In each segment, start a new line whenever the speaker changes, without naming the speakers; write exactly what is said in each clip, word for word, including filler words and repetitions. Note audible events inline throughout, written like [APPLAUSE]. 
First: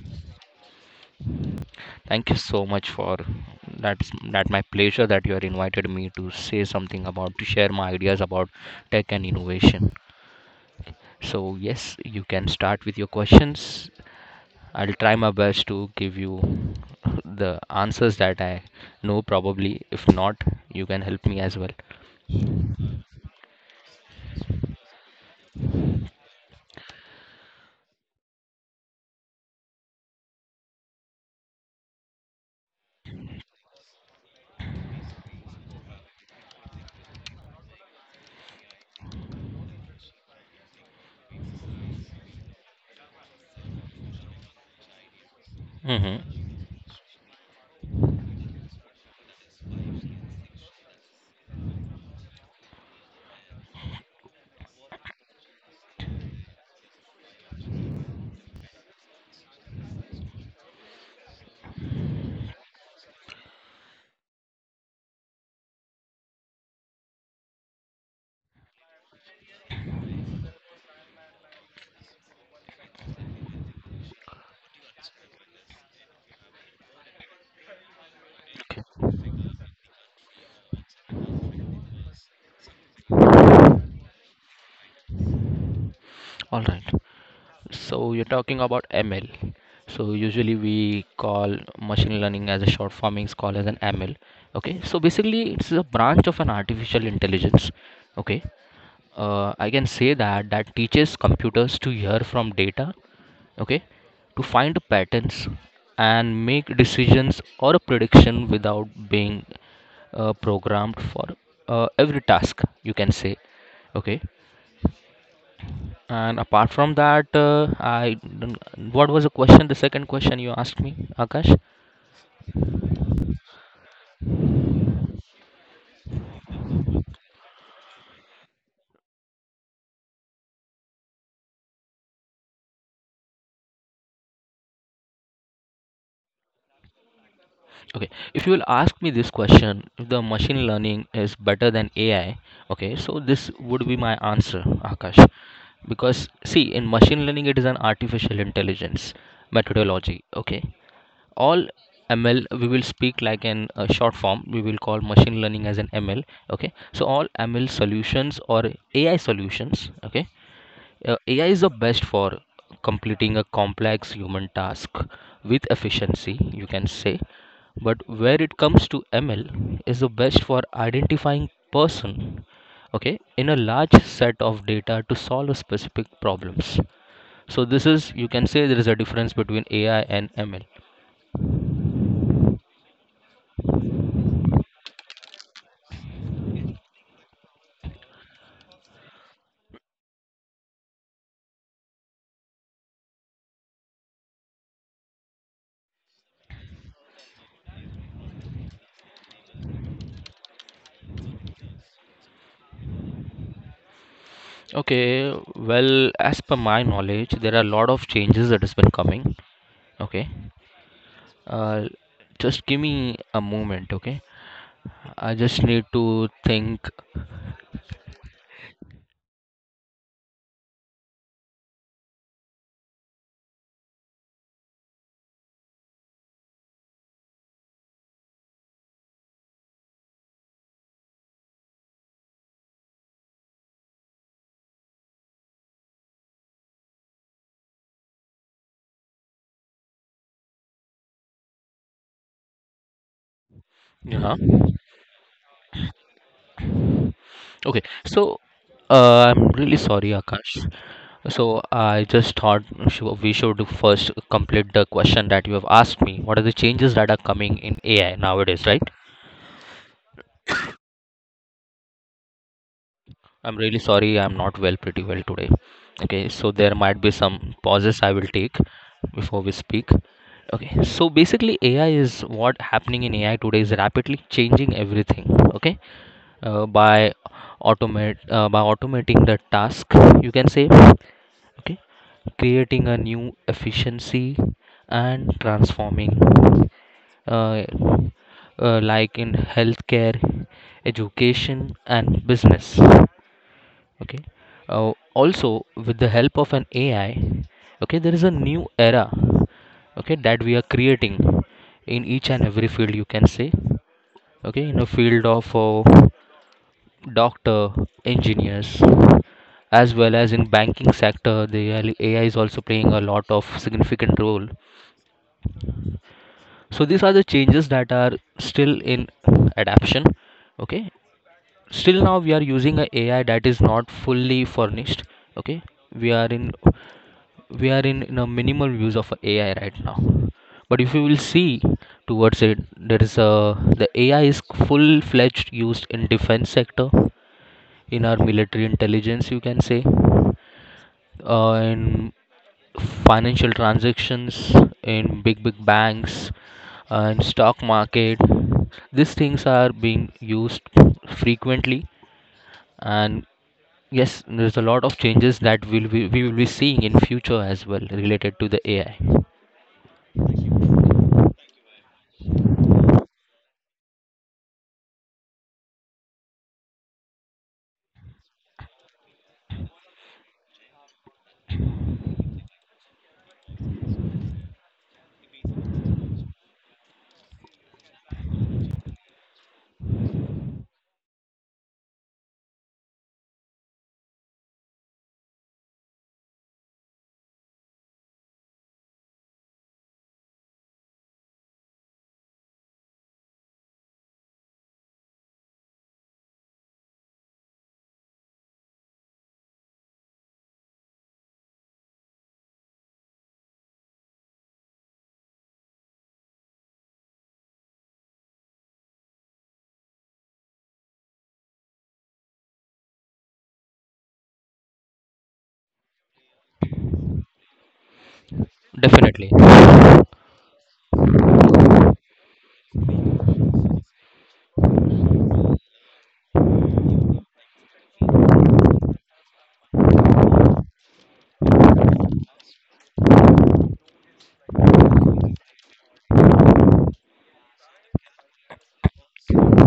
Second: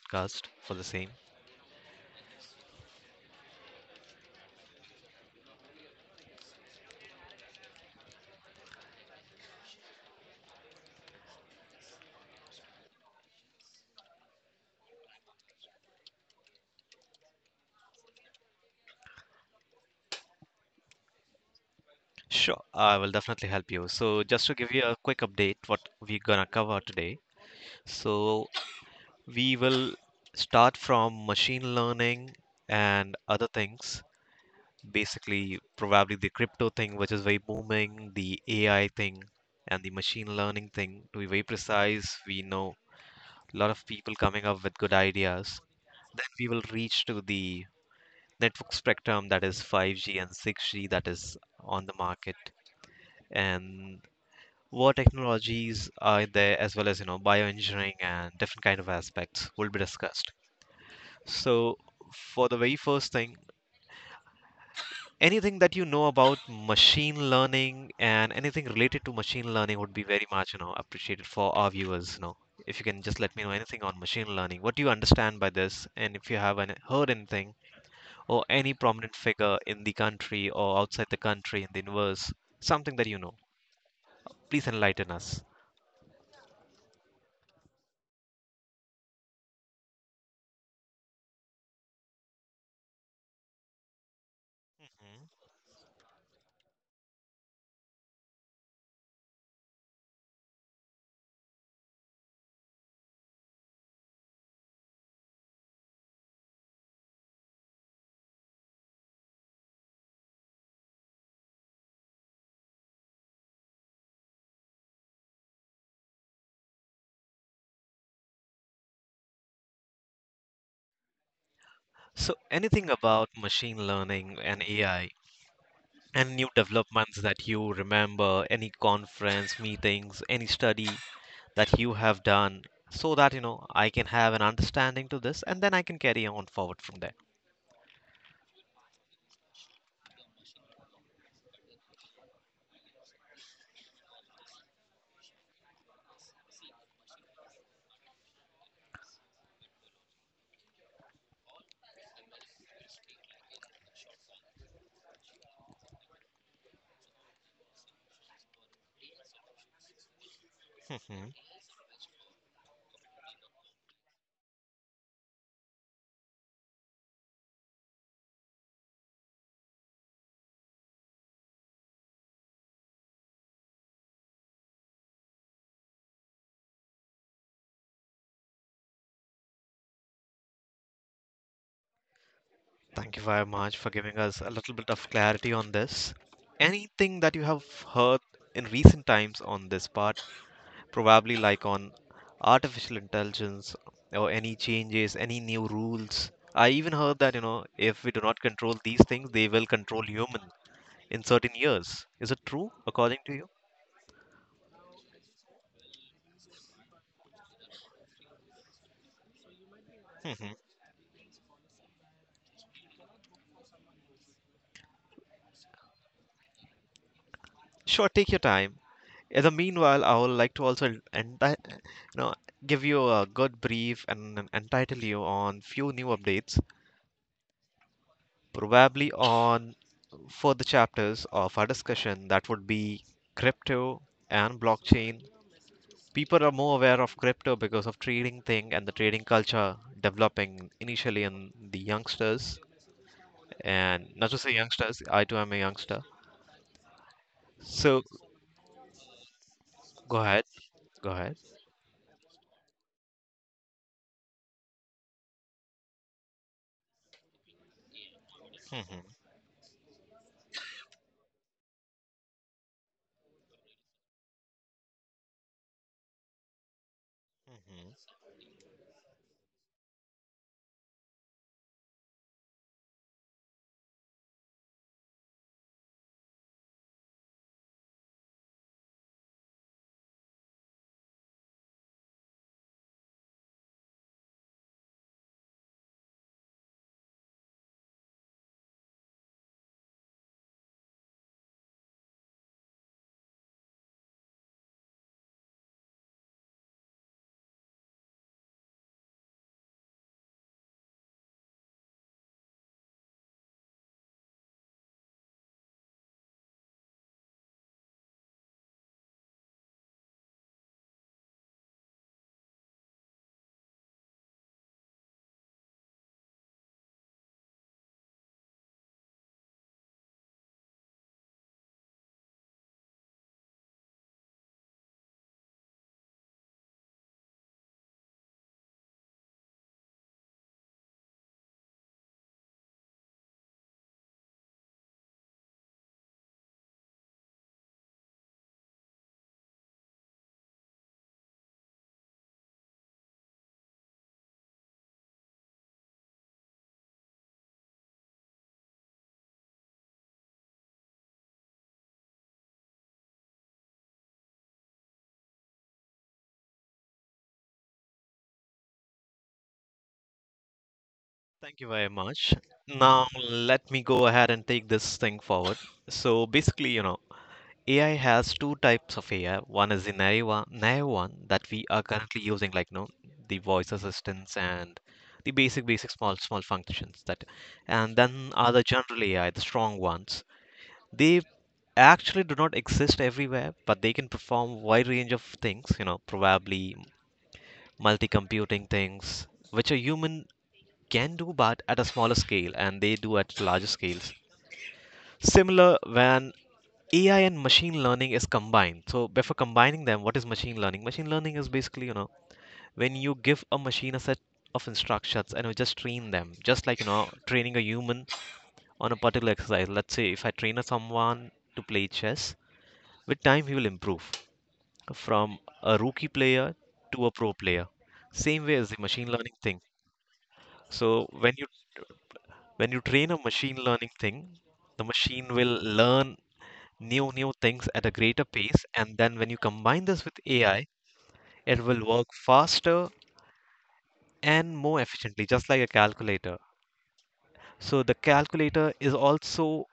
podcast for the same.
Thank you so much for that's that my pleasure that you have invited me to say something about to share my ideas about tech and innovation. So yes, you can start with your questions. I'll try my best to give you the answers that I know probably. If not, you can help me as well.
Sure, I will definitely help you. So just to give you a quick update, what we're gonna cover today. So We will start from machine learning and other things. Basically, probably the crypto thing, which is very booming, the A I thing, and the machine learning thing. To be very precise, we know a lot of people coming up with good ideas. Then we
Mm-hmm.
will reach to the network spectrum that is five G and six G that is on the market, and what technologies are there, as well as you know bioengineering and different kind of aspects will be discussed. So, for the very first thing, anything that you know about machine learning and anything related to machine learning would be very much, you know, appreciated for our viewers, you know. If you can just let me know anything on machine learning, what do you understand by this? And if you haven't heard anything or any prominent figure in the country or outside the country in the universe, something that you know, please enlighten us.
All right. So you're talking about M L. So usually we call machine learning as a short form is called as an M L. Okay. So
Mhm.
basically it's a branch of an artificial intelligence. Okay. Uh, I can say that that teaches computers to hear from data. Okay. To find patterns and make decisions or a prediction without being uh, programmed for uh, every task. You can say. Okay. And apart from that, uh, I don't- what was the question? The second question you asked me, Akash.
So, anything about machine learning and A I, and new developments that you remember, any conference, meetings, any study that you have done, so that you know I can have an understanding to this and then I can carry on forward from there.
Okay, if you will ask me this question, if the machine learning is better than A I, okay, so this would be my answer, Akash. Because see, in machine learning, it is an artificial intelligence methodology. Okay, all M L we will speak like in a short form. We will call machine learning as an M L. Okay, so all M L solutions or A I solutions. Okay. Uh,
Mhm.
A I is the best for completing a complex human task with efficiency, you can say. But where it comes to M L is the best for identifying person, okay, in a large set of data to solve a specific problems. So this is you can say there is a difference between A I and M L.
Thank you very much for giving us a little bit of clarity on this. Anything that you have heard in recent times on this part, probably like on artificial intelligence or any changes, any new rules. I even heard that, you know, if we do not control these things, they will control humans in certain years. Is it true, according to you?
Okay, well, as per my knowledge, there are a lot of changes that has been coming. Okay,
Hmm.
uh, just give me a moment. Okay, I just need to think.
Sure, take your time. In the meanwhile, I would like to also enti- you know, give you a good brief and en- entitle you on few new updates, probably on further chapters of our discussion that would be crypto and blockchain. People are more aware of crypto because of trading thing and the trading culture developing initially in the youngsters, and not
Yeah.
just the youngsters, I too am a youngster.
Okay.
So,
So, uh, I'm really sorry,
go ahead.
Akash.
Go ahead.
So, I just thought shou- we should first complete the question that you have asked me. What are the changes that are coming in A I nowadays, right?
Mhm,
I'm really sorry. I'm not well, pretty well today. Okay. So, there might be some pauses
mhm.
I will take before we speak. Okay. So, basically, A I is what happening in A I today is rapidly changing everything. Okay. uh, by automate uh, by automating the task, you can say. Okay, creating a new efficiency and transforming uh, uh, like in healthcare, education and business. Okay, uh, also with the help of an AI. Okay, there is a new era, okay, that we are creating in each and every field, you can say. Okay, in a field of uh, doctor, engineers, as well as in banking sector, the A I is also playing a lot of significant role. So these are the changes that are still in adaptation. Okay, still now we are using a AI that is not fully furnished. Okay, we are in we are in, in a minimal use of A I right now. But if you will see towards it, there is a the A I is full fledged used in defense sector in our military intelligence, you can say, uh, in financial transactions, in big, big banks, uh, in stock market. These things are being used frequently, and yes, there's a lot of changes that we'll be, we will be seeing in future as well related to the A I.
Thank you very much. Now, let me go ahead and take this thing forward. So, basically, you know, A I has two types of A I. One is the naive one, naive one that we are currently using, like, you know, the voice assistants and the basic, basic, small, small functions that, and then are the general A I, the strong ones. They actually do not exist everywhere, but they can perform wide range of things, you know, probably multi computing things, which a human can do but at a smaller scale and they do at larger scales. Similar when A I and machine learning is combined. So before combining them, what is machine learning? Machine learning is basically, you know, when you give a machine a set of instructions and you just train them, just like you know, training a human on a particular exercise. Let's say if I train someone to play chess, with time he will improve from a rookie player to a pro player, same way as the machine learning
Definitely.
thing. So when when you train a machine learning thing, the machine will learn new new things at a greater pace, and then when you combine this with AI, it will work faster and more efficiently, just like a calculator. So the calculator is also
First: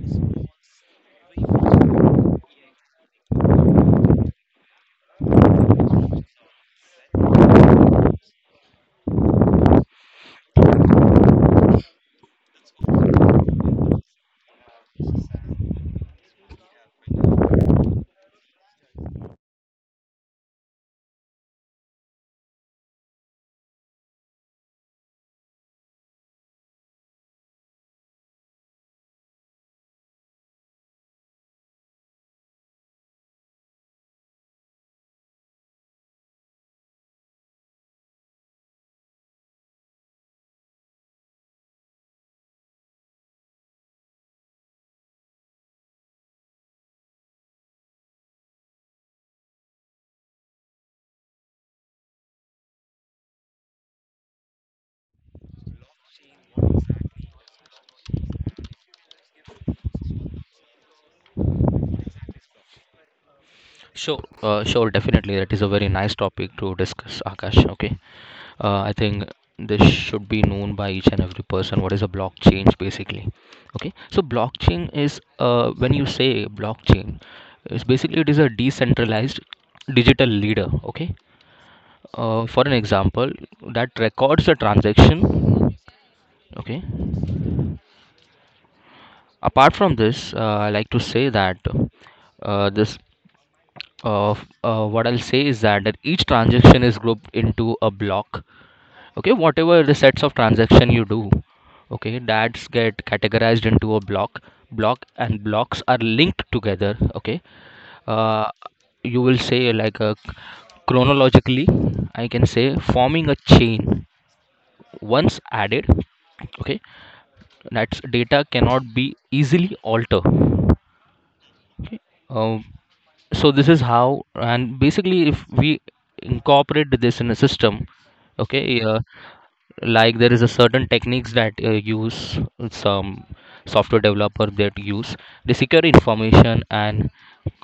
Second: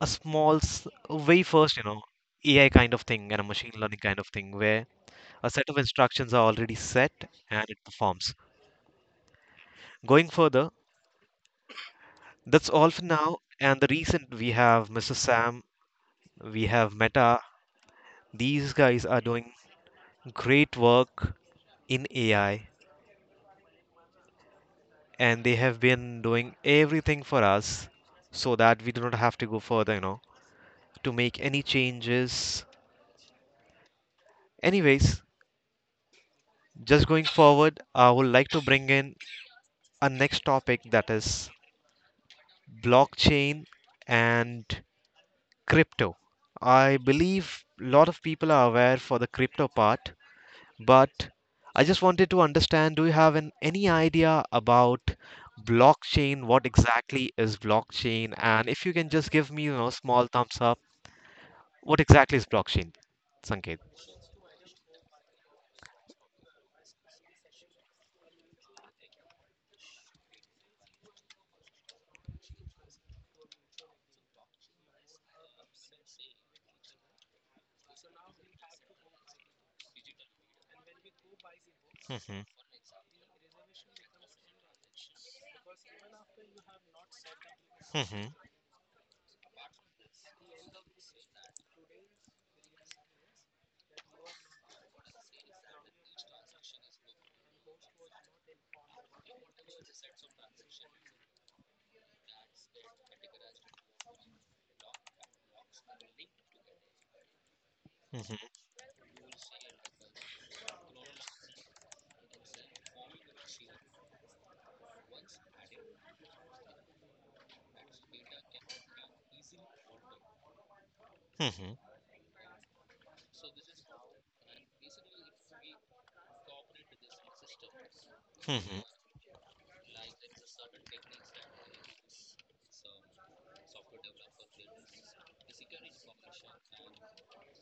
a small s- way first, you know, AI kind of thing and a machine learning kind of thing, where a set of instructions are already set and it performs going further. That's all for now. And the recent, we have Mr. Sam, we have Meta. These guys are doing great work in A I, and they have been doing everything for us so that we do not have to go further, you know, to make any changes. Anyways, just going forward, I would like to bring in a next topic, that is blockchain and crypto. I believe a lot of people are aware for the crypto part, but I just wanted to understand, do you have an, any idea about blockchain? What exactly is blockchain? And if you can just give me, you know, small thumbs up, what exactly is blockchain, Sanket?
Sure, uh, sure, definitely. That is a very nice topic to discuss, Akash. Okay. Uh, I think this should be known by each and every person. What is a blockchain basically? Okay, so blockchain is, uh, when you say blockchain, it's basically it is a decentralized digital leader. Okay,
Mhm,
uh, for an example, that records a transaction. Okay,
mhm,
apart from this, uh, I like to say that, uh, this uh, f- uh, what I'll say is that, that each transaction is grouped into a block, okay, whatever the sets of transaction you do, okay, that's get categorized into a block, block and blocks are linked together, okay,
mhm,
uh, you will say like a chronologically, I can say, forming a chain once added, okay, that's data cannot be easily altered.
mhm,
Okay. um, so this is how, and basically, if we incorporate this in a system, okay,
mhm.
uh, like there is a certain techniques that uh, use some software developer that use, they secure information and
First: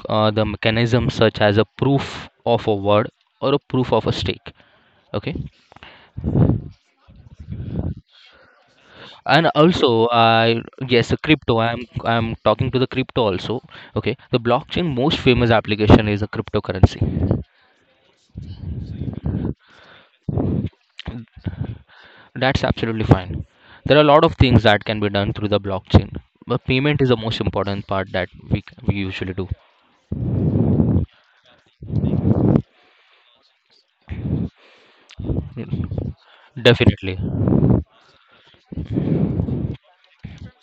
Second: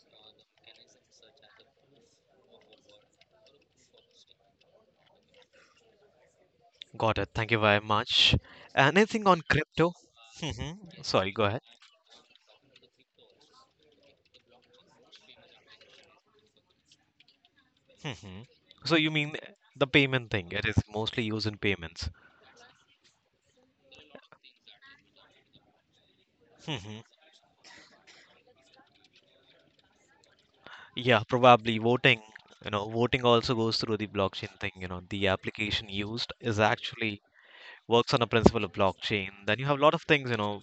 uh, the mechanism such as a proof of a word or a proof of a stake. Okay.
Got it. Thank you very much. And anything on
and also
crypto?
I
Mhm.
Yes, a
Sorry, go
crypto,
ahead.
i'm i'm talking to the crypto also. Okay, the blockchain most famous application is a cryptocurrency.
Mhm. So you mean the payment thing? It is mostly used in payments.
That's absolutely fine. There are a lot of things that can be done through the blockchain, but payment is
[LAUGHS]
the most important part that we, c- we usually do.
Yeah, probably voting. You know, voting also goes through the blockchain thing. You know, the application used is
Definitely.
actually works on a principle of blockchain. Then you have a lot of things. You know,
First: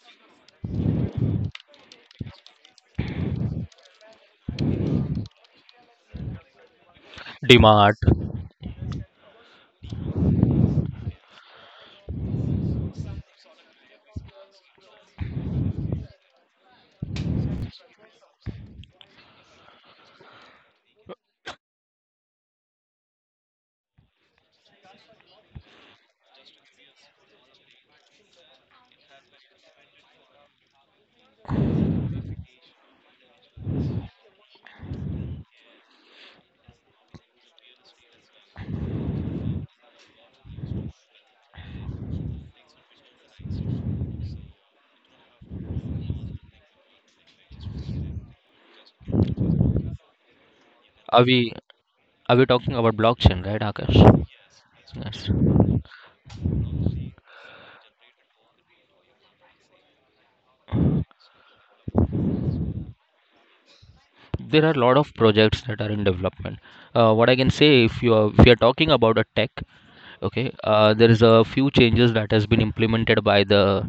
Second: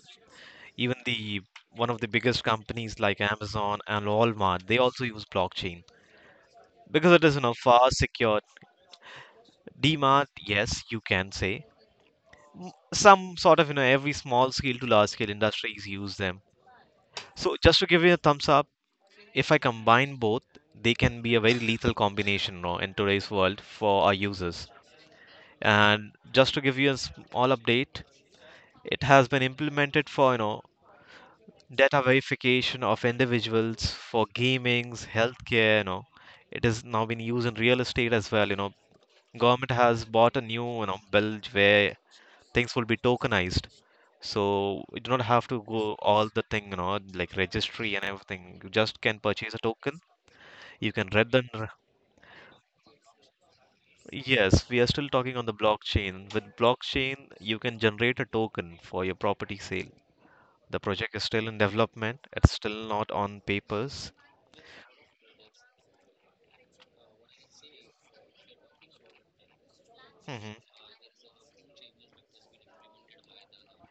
even the one of the biggest companies like Amazon and Walmart, they also use blockchain because it is you know far
D mart.
secure. DMart, yes, you can say some sort of you know every small scale to large scale industries use them. So just to give you a thumbs up, if I combine both, they can be a very lethal combination, you know, in today's world for our users. And just to give you a small update, it has been implemented for you know data verification of individuals for gamings, healthcare. You know, it is now been used in real estate as well. You know, government has bought a new you know bill where things will be tokenized, so you do not have to go all the thing you know like registry and everything. You just can purchase a token. You can
Are
read the
we
n-
are we talking about blockchain, right, Akash?
Yes. We are still
Yes.
talking on the blockchain. With blockchain, you can generate a token for your property sale. The project is still in development. It's still not on papers.
There are a lot of projects that are in development. Uh, what I can say, if you are, if you are talking about a tech, okay,
Hmm.
uh, there is a few changes that has been implemented by the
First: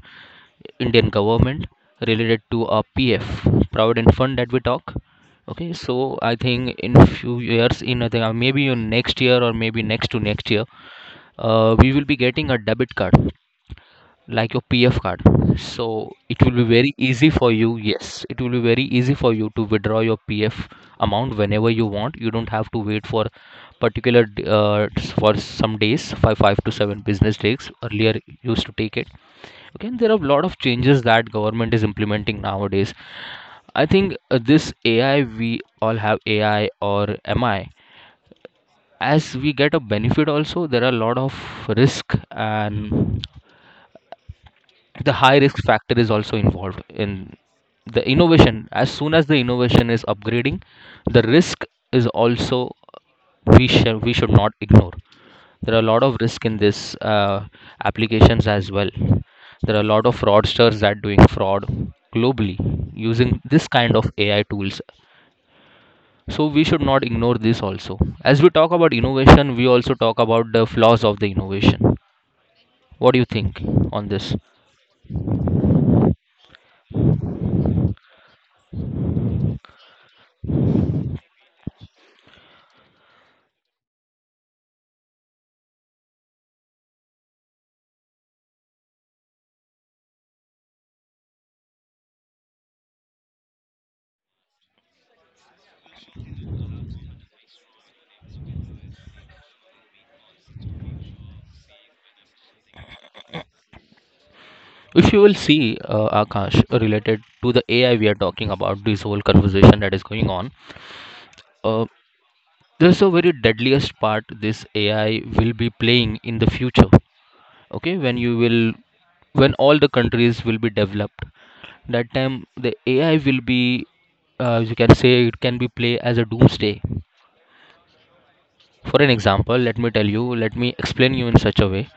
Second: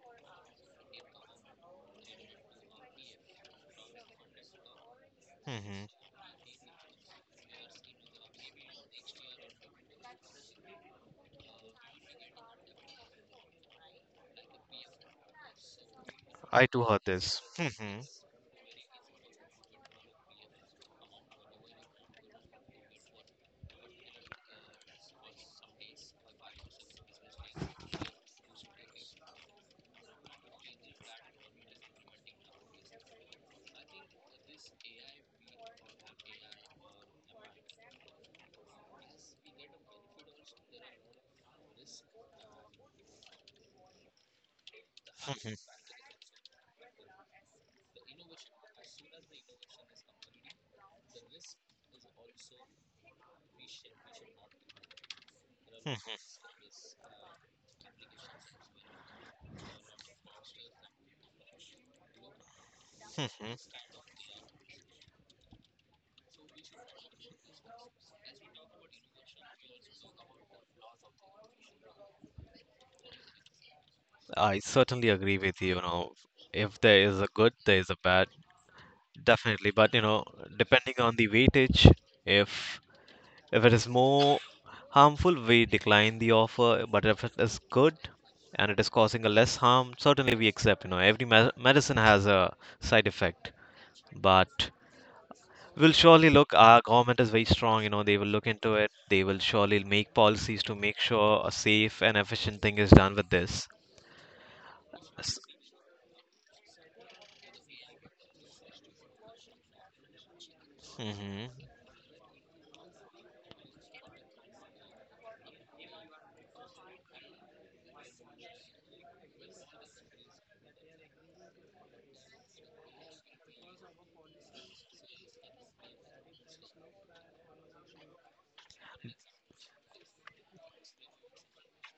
Indian government related to a P F, Provident Fund that we talk. Okay,
Hmm.
so I think in few years, in I think, uh, maybe in next year or maybe next to next year, uh, we will be getting a debit card like your P F card. So it will be
I too
very
heard
easy
this.
for you.
Hmm.
Yes, it will be very easy for you to withdraw your P F amount whenever you want. You don't have to wait for particular d- uh, for some days, five five to seven business days. Earlier you used to take it. Okay, and there are a lot of changes that government is implementing nowadays. I think uh, this A I, we all have A I or M I. As we get a benefit, also there are a lot of risk, and the high risk
Hmm.
factor is also involved in the innovation. As soon as the innovation is upgrading, the risk is also, we should we should not ignore. There are a lot of risk in this uh, applications as well. There are a lot of fraudsters that doing fraud globally using
Hmm.
this kind of AI tools. So we should not ignore this also. As we talk about innovation, we also talk about the flaws of the innovation. What do you think on this?
I certainly agree with you. You know, if there is a good, there is a bad, definitely. But you know, depending on the weightage, if if it is more harmful, we decline the offer. But if it is good and it is causing a less harm, certainly we accept. You know, every me medicine has a side effect, but will surely look, our government is very strong, you know, they will look into it, they will surely make policies to make sure a safe and efficient thing is done with this.
If you will see, uh, Akash, related to the A I we are talking about, this whole conversation that is going on,
Mm-hmm.
uh, there's a very deadliest part this A I will be playing in the future. Okay, when you will, when all the countries will be developed, that time the A I will be, uh, you can say, it can be play as a doomsday. For an example, let me tell you, let me explain you in such a way.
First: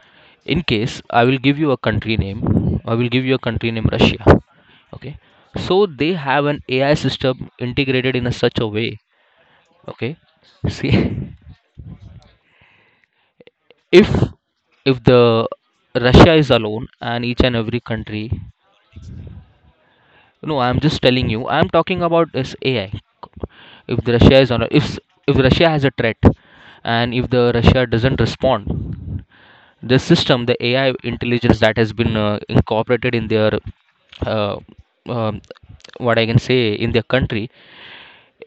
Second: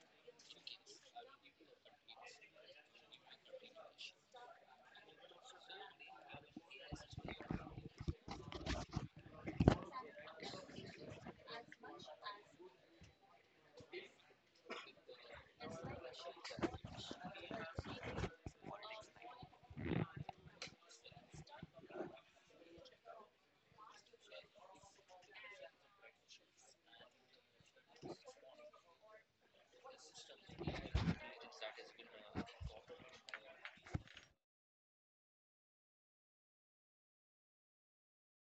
In case I will give you a country name, I will give you a country name Russia. Okay. So they have an A I system integrated in a such a way. Okay. See, [LAUGHS] if if the Russia is alone and each and every country, no, I'm just telling you, I'm talking about this A I. If the Russia is on, if if Russia has a threat, and if the Russia doesn't respond. The system, the AI intelligence that has been uh, incorporated in their uh, um, what I can say, in their country,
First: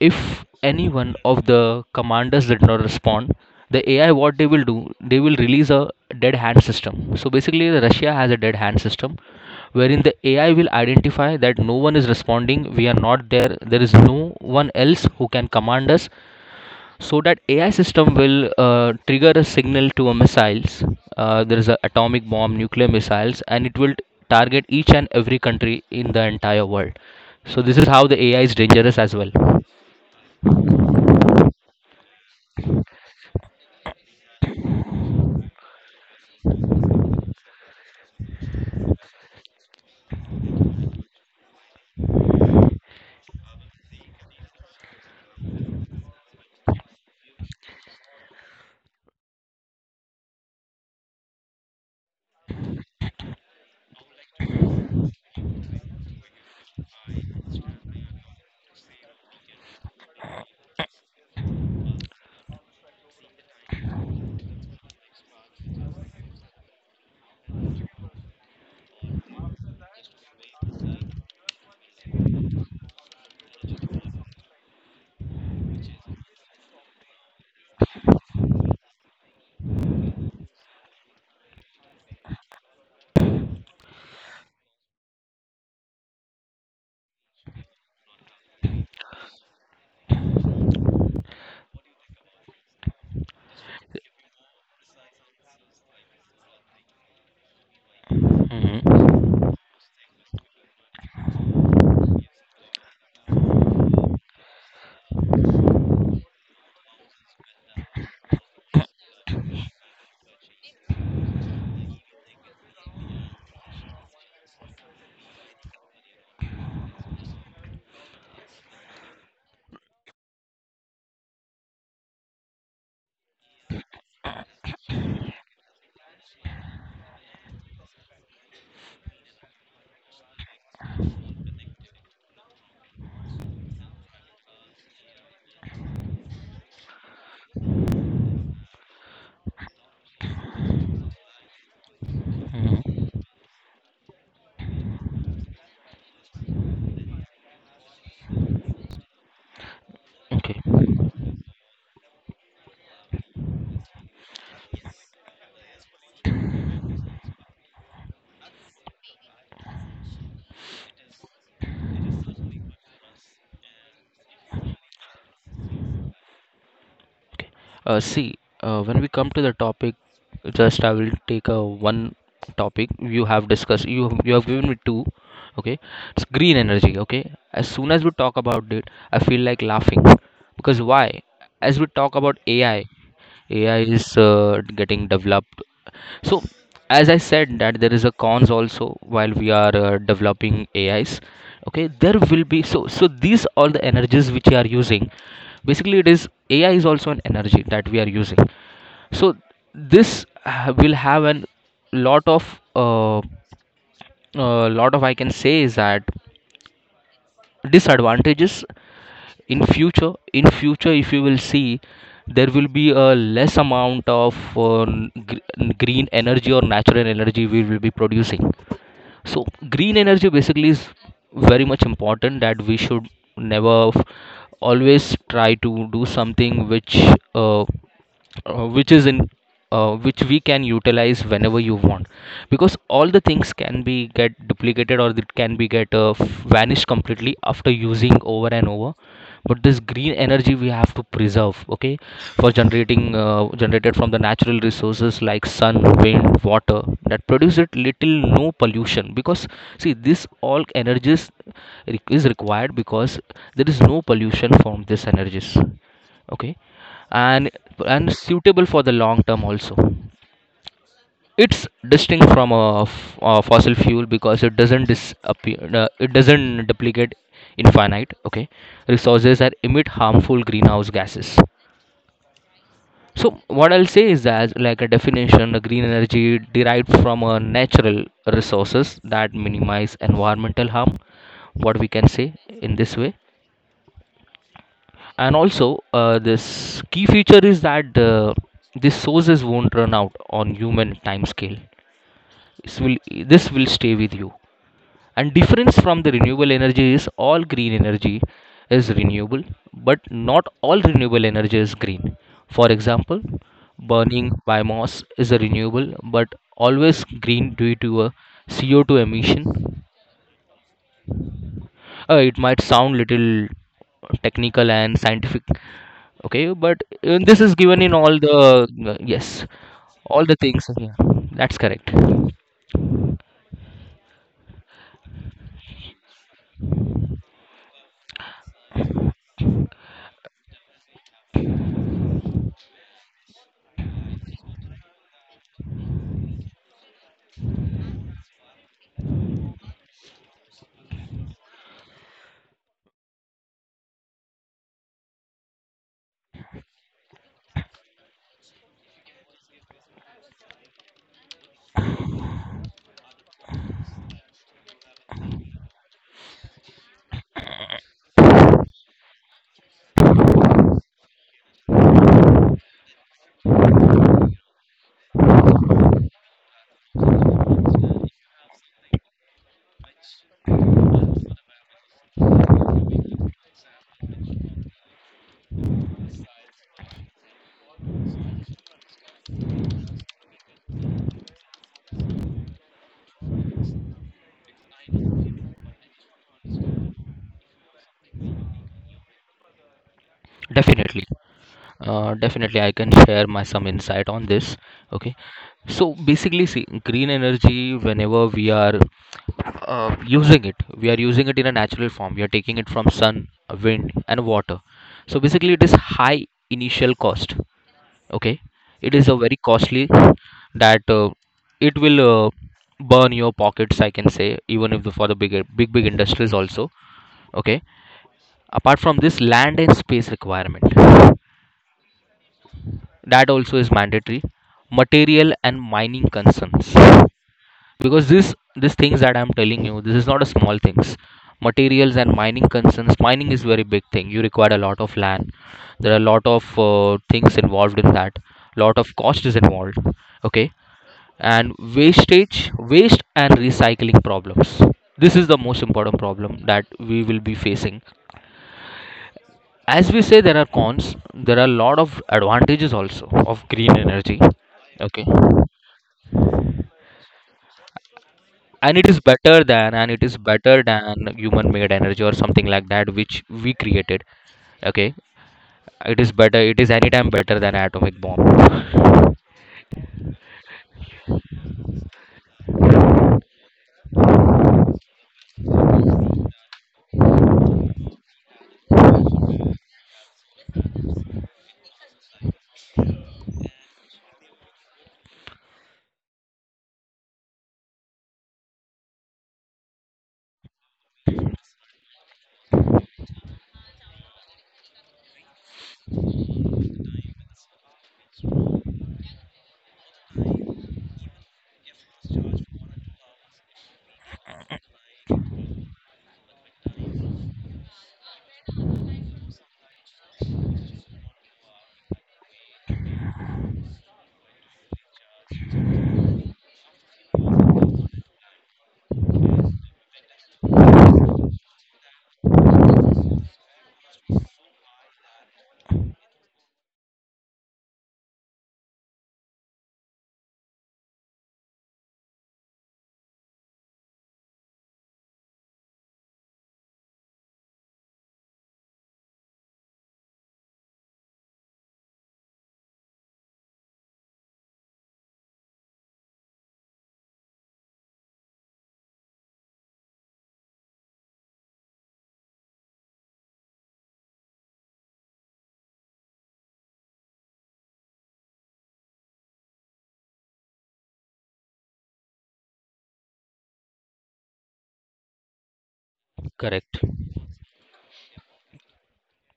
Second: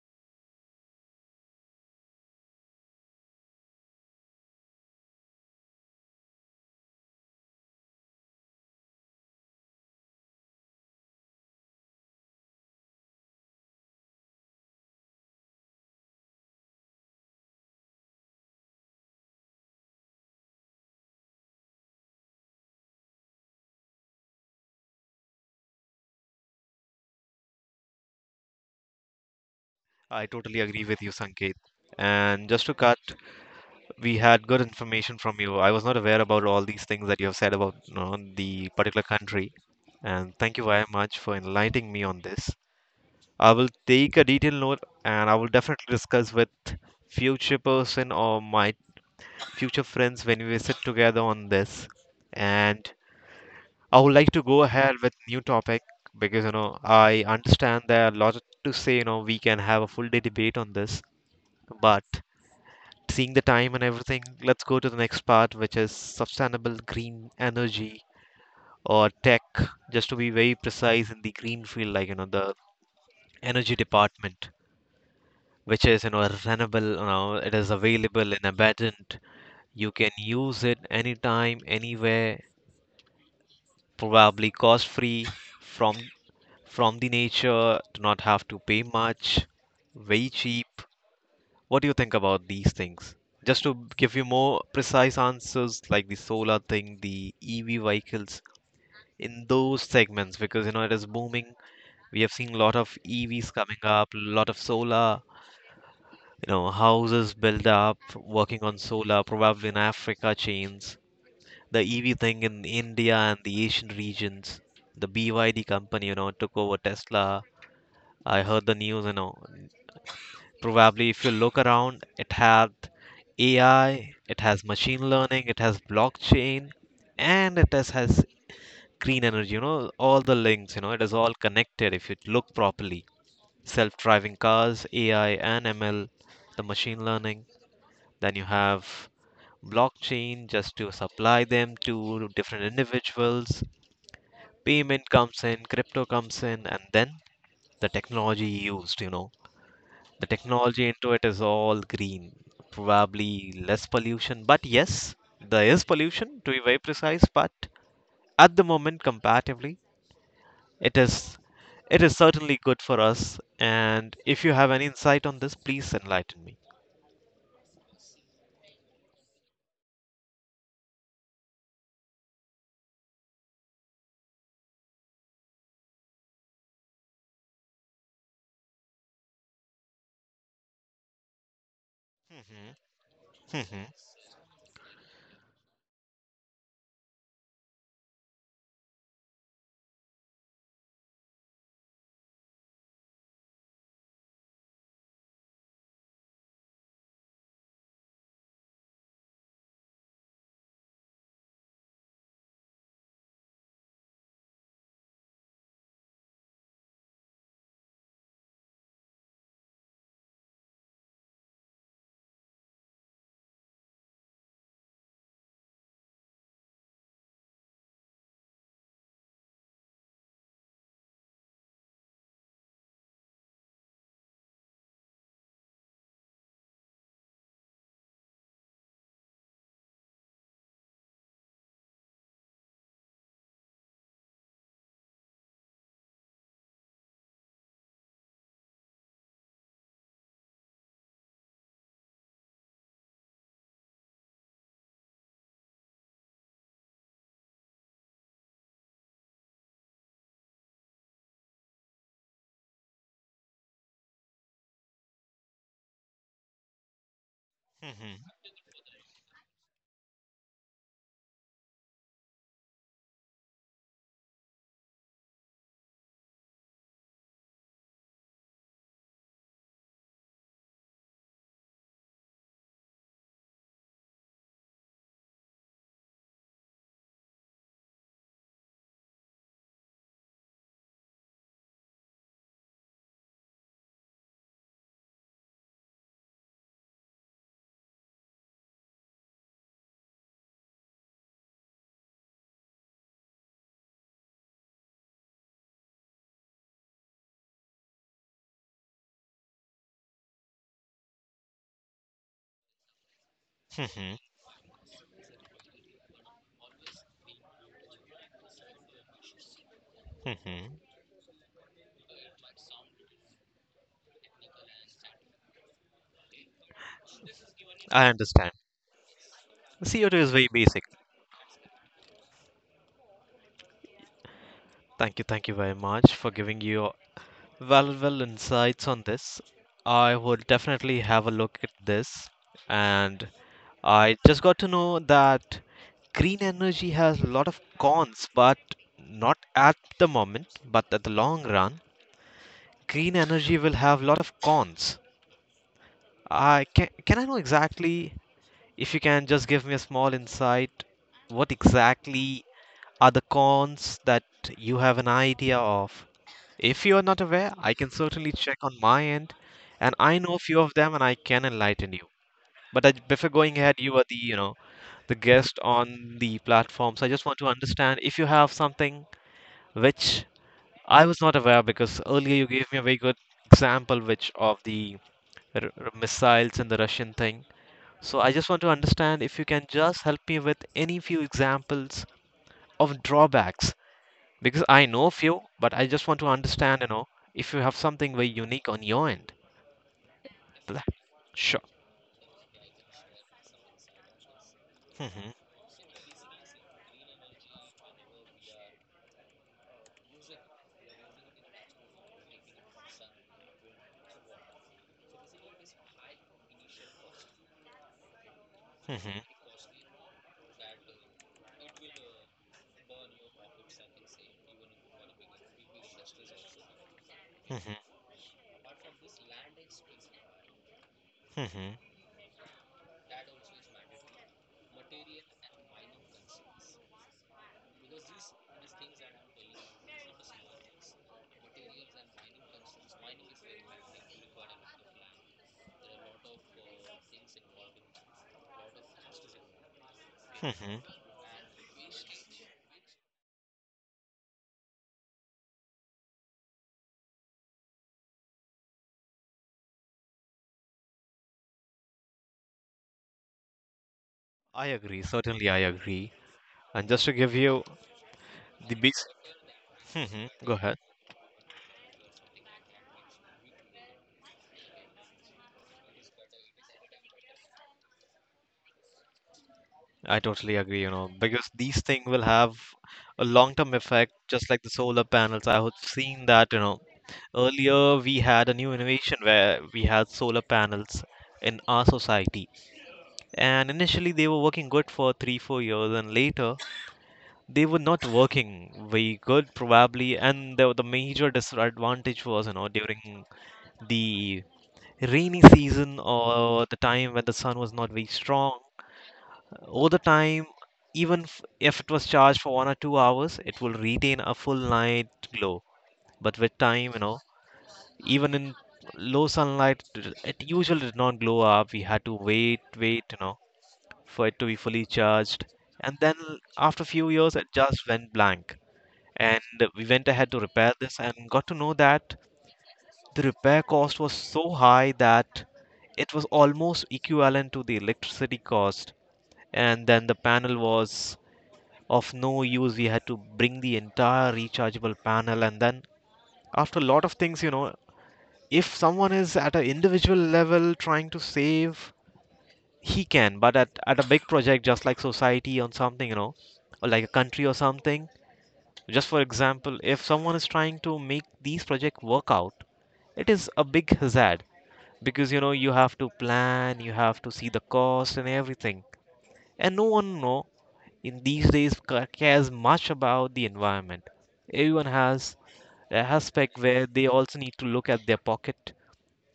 if any one of the commanders did not respond, the AI, what they will do, they will release a dead hand system. So basically Russia has a dead hand system, wherein the AI will identify that no one is responding, we are not there, there is no one else who can command us. So that AI system will uh, trigger a signal to a missiles. Uh, there is a atomic bomb nuclear missiles, and it will target each and every country in the entire world. So this is how the AI is dangerous as well.
I totally agree with you, Sanket. And just to cut, we had good information from you. I was not aware about all these things that you have said about, you know, the particular country, and thank you very much for enlightening me on this. I will take a detailed note and I will definitely discuss with future person or my future friends when we sit together on this. And I would like to go ahead with new topic because you know I understand there are a lot to say. You know we can have a full day debate on this, but seeing the time and everything, let's go to the next part, which is sustainable green energy or tech. Just to be very precise in the green field, like you know the energy department, which is you know renewable. You know it is available and abundant. You can use it anytime, anywhere, probably cost free, from from the nature, do not have to pay much, very cheap. What do you think about these things? Just to give you more precise answers, like the solar thing, the EV vehicles,
Hmm.
in those segments, because you know it is booming. We have seen a lot of E Vs coming up, a lot of solar, you know, houses built up working on solar, probably in Africa chains, the E V thing in India and the Asian regions. The B Y D company, you know, took over Tesla. I heard the news, you know. Probably if you look around, it had A I, it has machine learning, it has blockchain, and it has, has green energy, you know, all the links, you know, it is all connected if you look properly. Self-driving cars, A I and M L, the machine learning, then you have blockchain just to supply them to different
Hmm.
individuals, payment comes in, crypto comes in, and then the technology used, you know, the
Okay.
technology into it is all green, probably less pollution. But yes, there is pollution to be very precise, but at the moment, comparatively, it is it is certainly good for us. And if you have any insight on this, please enlighten me.
Okay, uh, see, uh, when we come to the topic, just I will take a one topic. You have discussed, you have- you have given me two. Okay, it's green energy. Okay, as soon as we talk about it, I feel like laughing. Because why? As we talk about
Mhm,
ai A I,
mhm,
is uh, getting developed. So, as I said, that there is a cons also while we are uh, developing A Is. Okay, there will be so so these all the energies which we are using. Basically, it is A I is also an energy that we are using. So this ha- will have an lot of uh, uh, lot of, I can say, is that disadvantages in future. In future, if you will see, there will be a less amount of uh, gr- green energy or natural energy we will be producing. So green energy basically is very much important, that we should never f- always try to do something which uh, uh, which is in uh, which we can utilize whenever you want, because all the things can be get duplicated or it can be get uh, vanished completely after using over and over. But this green energy we have to preserve, okay, for generating uh, generated from the natural resources like sun, wind, water, that produce it little no pollution. Because, see, this all energies, req- is required, because there is no pollution from this energies. Okay, and and
mhm,
suitable for the long term also. It's distinct from a, f- a fossil fuel, because it doesn't disappear, uh, it doesn't duplicate infinite. Okay, resources that emit harmful greenhouse gases. So what I'll say is that, like a definition, a green energy derived from a natural resources that minimize environmental harm. What we can say, in this way. And also, uh, this key feature is that the these sources won't run out on human time scale. This will, this will stay with you. And difference from the renewable energy is all green energy is renewable, but not all renewable energy is green. For example,
mhm,
burning biomass is a renewable, but always green due to a c o two emission.
mhm.
Uh, it might sound little technical and scientific. Okay, but uh, this is given in
I
all the,
understand.
uh, yes,
C O two
all
is
the
very
things,
basic.
yeah, that's correct.
Thank you, thank you very much for giving your Well, well, insights on this. I would definitely have a look at this. And I just got to know that green energy has a lot of cons, but not at the moment, but at the long run, green energy will have a lot of cons. I can, can I know exactly if you can just give me a small insight, what exactly are the cons that you have an idea of? If you are not aware, I can certainly check on my end, and I know a few of them and I can enlighten you. But I, before going ahead, you are the, you know, the guest on the platform. So I just want to understand if you have something which I was not aware because earlier you gave me a very good example which of the r- r- missiles and the Russian thing. So I just want to understand if you can just help me with any few examples of drawbacks because I know few, but I just want to understand, you know, if you have something very unique on your end. That,
Definitely.
sure.
Uh, definitely, I can share my some insight on this. Okay,
Hmm.
so basically, see, green energy. Whenever we are uh, using it, we are using it in a natural form. We are taking it from sun, wind, and water. So basically, it is high initial cost. Okay, it is a very
Hmm.
costly, that uh, it will, uh, burn your pockets. I can say even if the, for the big big big industries also. Okay,
Hmm.
apart from this, land and space requirement.
Hmm.
That also is mandatory. Material and mining concerns, because this these things that I'm telling you, this is not a small things. Materials and mining concerns. Mining is very big thing, you require a lot of land. There are a lot of uh, things involved in that. Lot of cost is involved. Okay,
Hmm.
and wastage, waste and recycling problems. This is the most important problem that we will be facing. As we say, there are cons, there are a lot of advantages also of green energy.
I agree.
Okay,
Certainly, I agree. And just to give you the
and it is
base,
better than and it is
hmm, go
better
ahead.
than human made energy or something like that which we created. Okay, it is better it is anytime better than atomic bomb.
I totally agree, you know, because these things will have a long-term effect, just like the solar panels. I have seen that, you know, earlier we had a new innovation where we had solar panels in our society, and initially they were working good for three, four years, and later they were not working very good probably. And the, the major disadvantage was, you know, during the rainy season or the time when the sun was not very strong all the time, even f- if it was charged for one or two hours, it will retain a full night glow. But with time, you know, even in low sunlight, it it usually did not glow up. We had to wait wait you know, for it to be fully charged. And then after a few years it just went blank. And we went ahead to repair this and got to know that the repair cost was so high that it was almost equivalent to the electricity cost. And then the panel was of no use. We had to bring the entire rechargeable panel. And then, after a lot of things, you know, if someone is at an individual level trying to save, he can, but at, at a big project just like society on something, you know, or like a country or something. Just for example, if someone is trying to make these project work out, it is a big hazard, because you know you have to plan, you have to see the cost and everything. And no one know in these days ca- cares much about the environment. Everyone has an aspect
Correct.
where they also need to look at their pocket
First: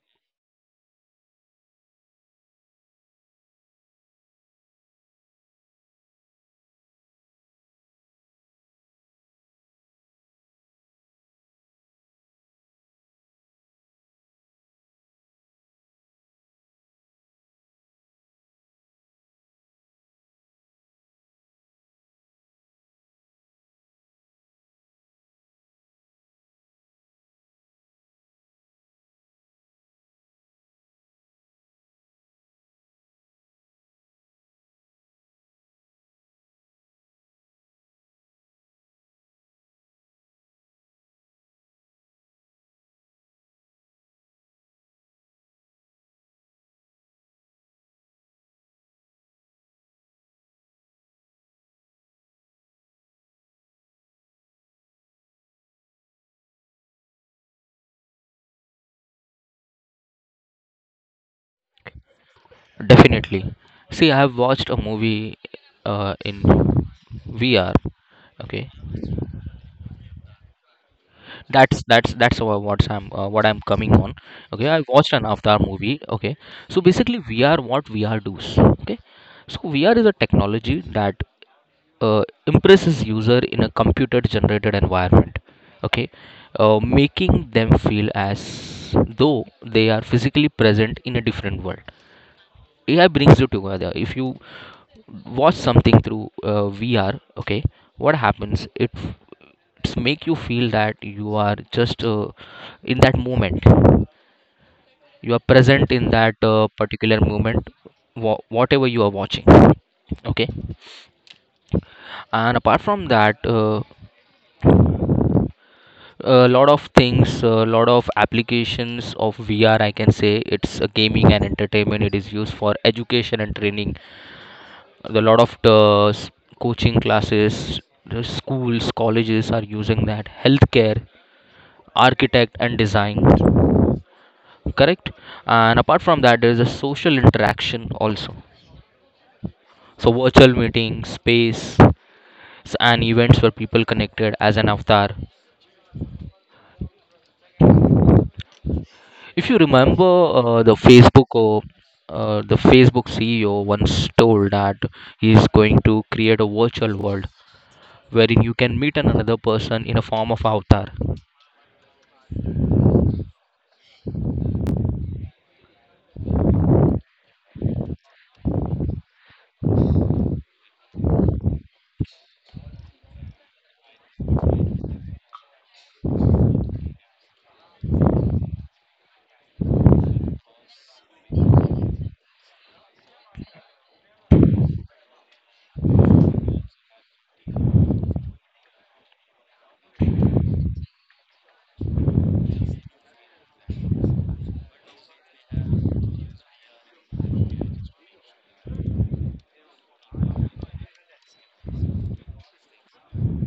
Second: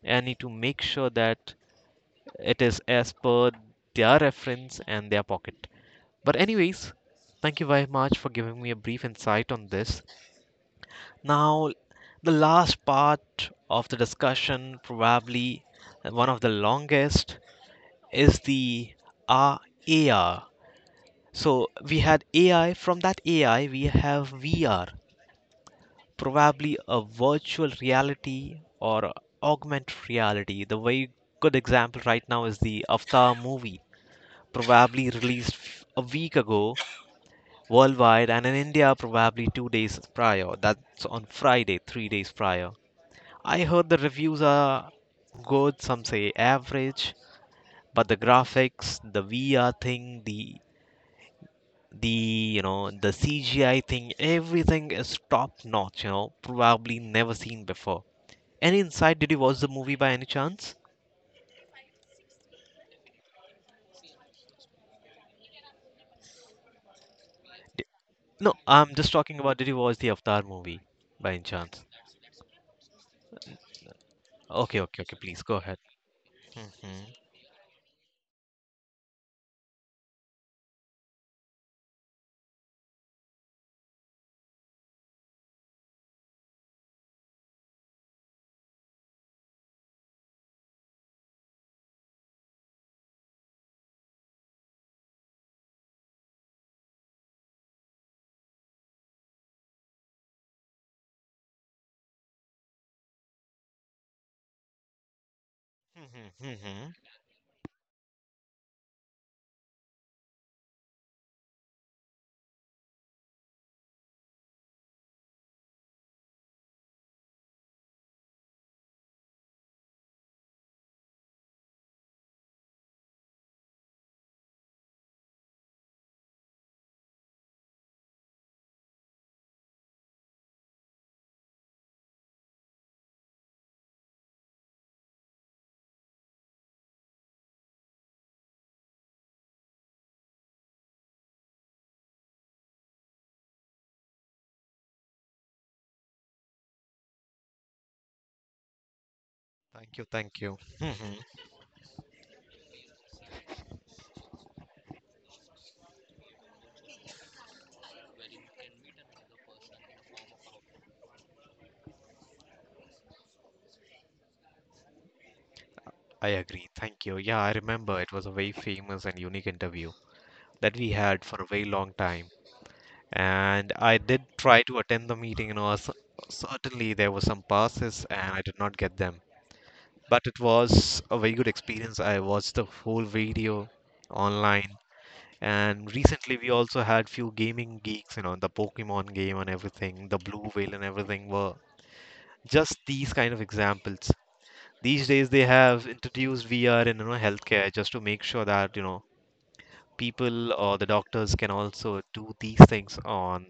and need to make sure that it is as per their reference and their pocket. But anyways, thank you very much for giving me a brief insight on this. Now, the last part of the discussion, probably one of the longest, is the uh, A R. So, we had AI, from that AI, we have V R, probably a virtual reality or augmented reality. The very good example right now is the Avatar movie, probably released f- a week ago worldwide, and in India, probably two days prior. That's on Friday, three days prior. I heard the reviews are good, some say average, but the graphics, the V R thing, the the you know the C G I thing, everything is top notch, you know, probably never seen before. Any insight, did you watch the movie by any chance?
Definitely, see, I have watched a movie uh, in VR.
No,
Okay,
I'm just talking about, did you watch the Avatar movie by any chance?
that's that's that's wha- what's I'm uh, what I'm coming on. Okay,
Okay,
I
okay,
watched
okay,
an
please go
Avatar
ahead.
movie. Okay, so
Hmm.
basically, VR, what VR does. Okay, so VR is a technology that uh, impresses user in a computer generated environment. Okay, uh, making them feel as though they are physically present in a different world. AI brings you together. If you watch something through uh, VR, okay, what happens, it it's make you feel that you are just, uh, in that moment, you are present in that,
Hmm.
uh,
Hmm.
particular moment, wha- whatever you are watching. Okay, and apart from that, uh, a lot of things, a lot of applications of VR, I can say, it's a gaming and entertainment, it is used for education and training, a lot of the s- coaching classes, the schools, colleges are using that, healthcare, architect and design. Correct. And apart from that, there is a social interaction also. So virtual meetings space s- and events where people connected as an avatar. If you
Thank
remember,
you, thank you.
uh, the
Hmm.
Facebook uh, uh, the Facebook C E O once told that he is going to create a virtual world wherein you can meet another person in a form of avatar.
I agree, thank you. Yeah, I remember it was a very famous and unique interview that we had for a very long time. And I did try to attend the meeting, and also certainly there were some passes, and I did not get them. But it was a very good experience. I watched the whole video online, and recently we also had few gaming geeks, you know, the Pokemon game and everything, the Blue Whale and everything, were just these kind of examples. These days they have introduced V R in, you know, healthcare, just to make sure that, you know, people or the doctors can also do these things on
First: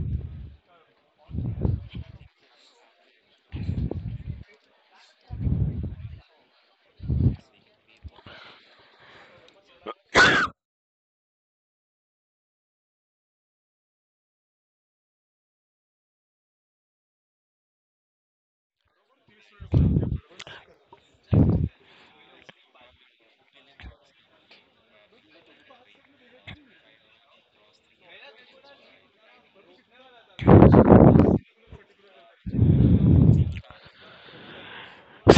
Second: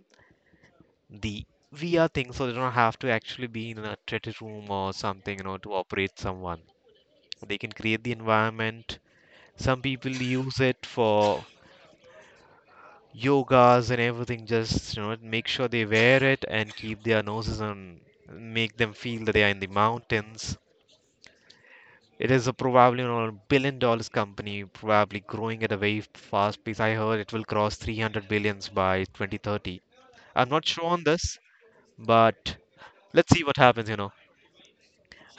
the V R thing, so they don't have to actually be in a treated room or something, you know, to operate someone. They can create the environment. Some people use it for yogas and everything, just, you know, make sure they wear it and keep their noses on, make them feel that they are in the mountains. It is a probably, you know, billion dollars company, probably growing at a very fast pace. I heard it will cross three hundred billions by twenty thirty. I'm not sure on this, but let's see what happens, you know.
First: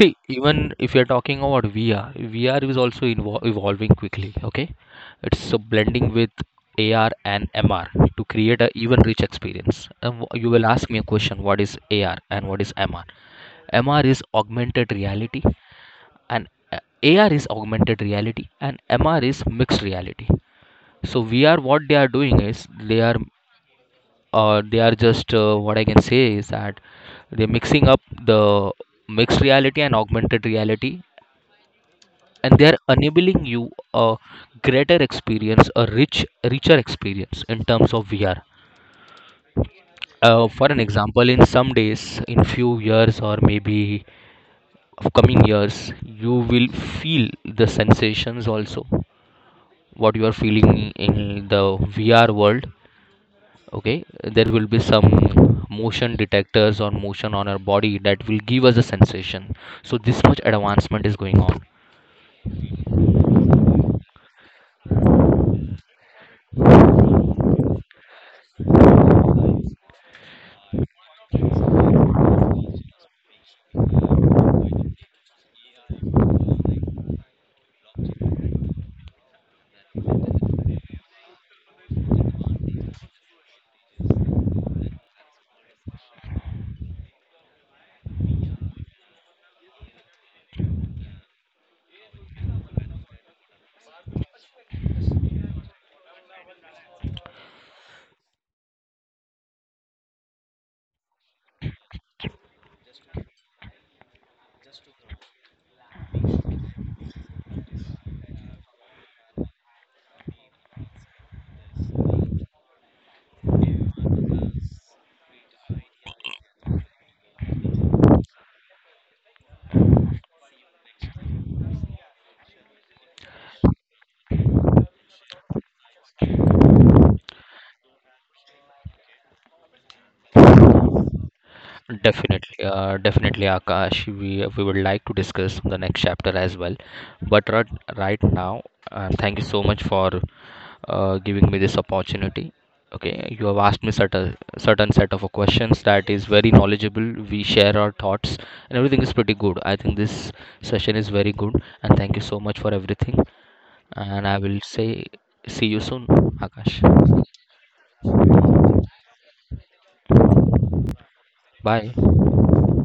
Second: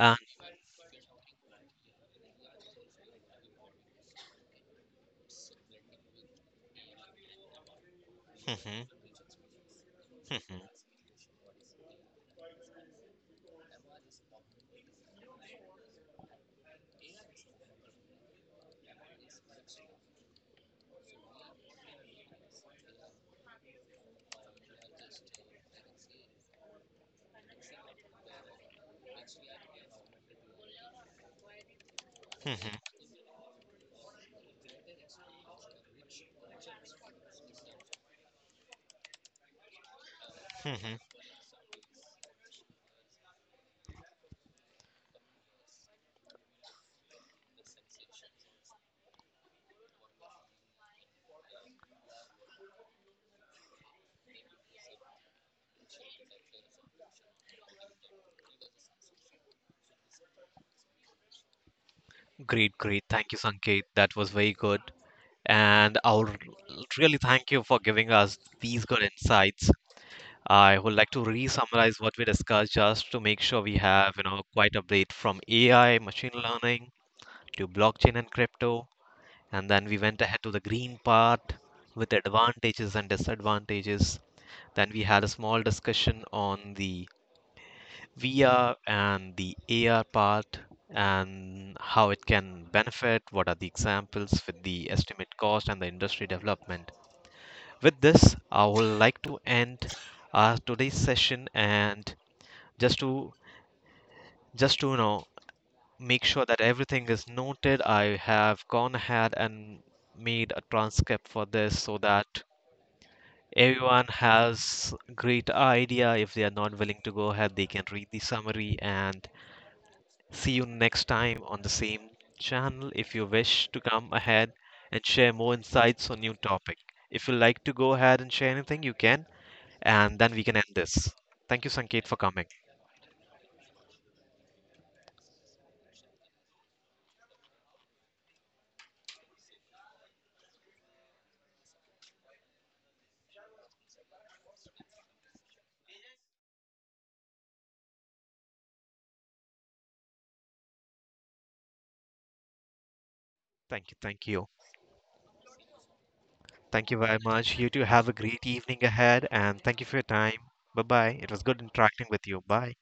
Uh,
even if you're talking about V R, V R is also evol- evolving quickly. Okay, it's a blending with A R and M R to create an even
[LAUGHS]
rich experience. And wh- you will ask me a question: what is A R and what is M R? M R is augmented reality, and uh, A R is augmented reality and M R is mixed reality. So V R, what they are doing is they are, uh, they are just uh, what I can say is that they're mixing up the mixed reality and augmented reality, and
Mhm.
they're enabling you a greater experience, a rich, richer experience in terms of V R. Uh, for an
Mhm.
example, in some days, in few years or maybe of coming years, you will feel the sensations also what you are feeling in the V R world. Okay, there will be some motion detectors or motion on our body that will give us a sensation. So this much advancement is going on.
Great, great. Thank you, Sanket. That was very good. And I would really thank you for giving us these good insights. I would like to re-summarize what we discussed just to make sure we have, you know, quite a breadth from A I, machine learning, to blockchain and crypto. And then we went ahead to the green part with advantages and disadvantages. Then we had a small discussion on the V R and the A R part and how it can benefit, what are the examples with the estimate cost and the industry development. With this, I would like to end our today's session, and just to just to you know make sure that everything is noted, I have gone ahead and made a transcript for this, so that everyone has great idea. If they are not willing to go ahead, they can read the summary. And see you next time on the same channel if you wish to come ahead and share more insights on new topic. If you like to go ahead and share anything, you can, and then we can end this. Thank you, Sanket, for coming.
Definitely, uh, definitely, Akash. We we would like to discuss the next chapter as well, but right, right now, uh, thank you so much for uh, giving me this opportunity. Okay, you have asked me certain certain set of questions that is very knowledgeable. We share our thoughts and everything is pretty good. I think this session is very good and thank you so much for everything.
Thank you,
And
thank
I
you.
will say see you soon, Akash.
Thank you very much. You too have a great evening ahead, and thank you for your time. Bye bye. It was good
Bye.
interacting with you. Bye.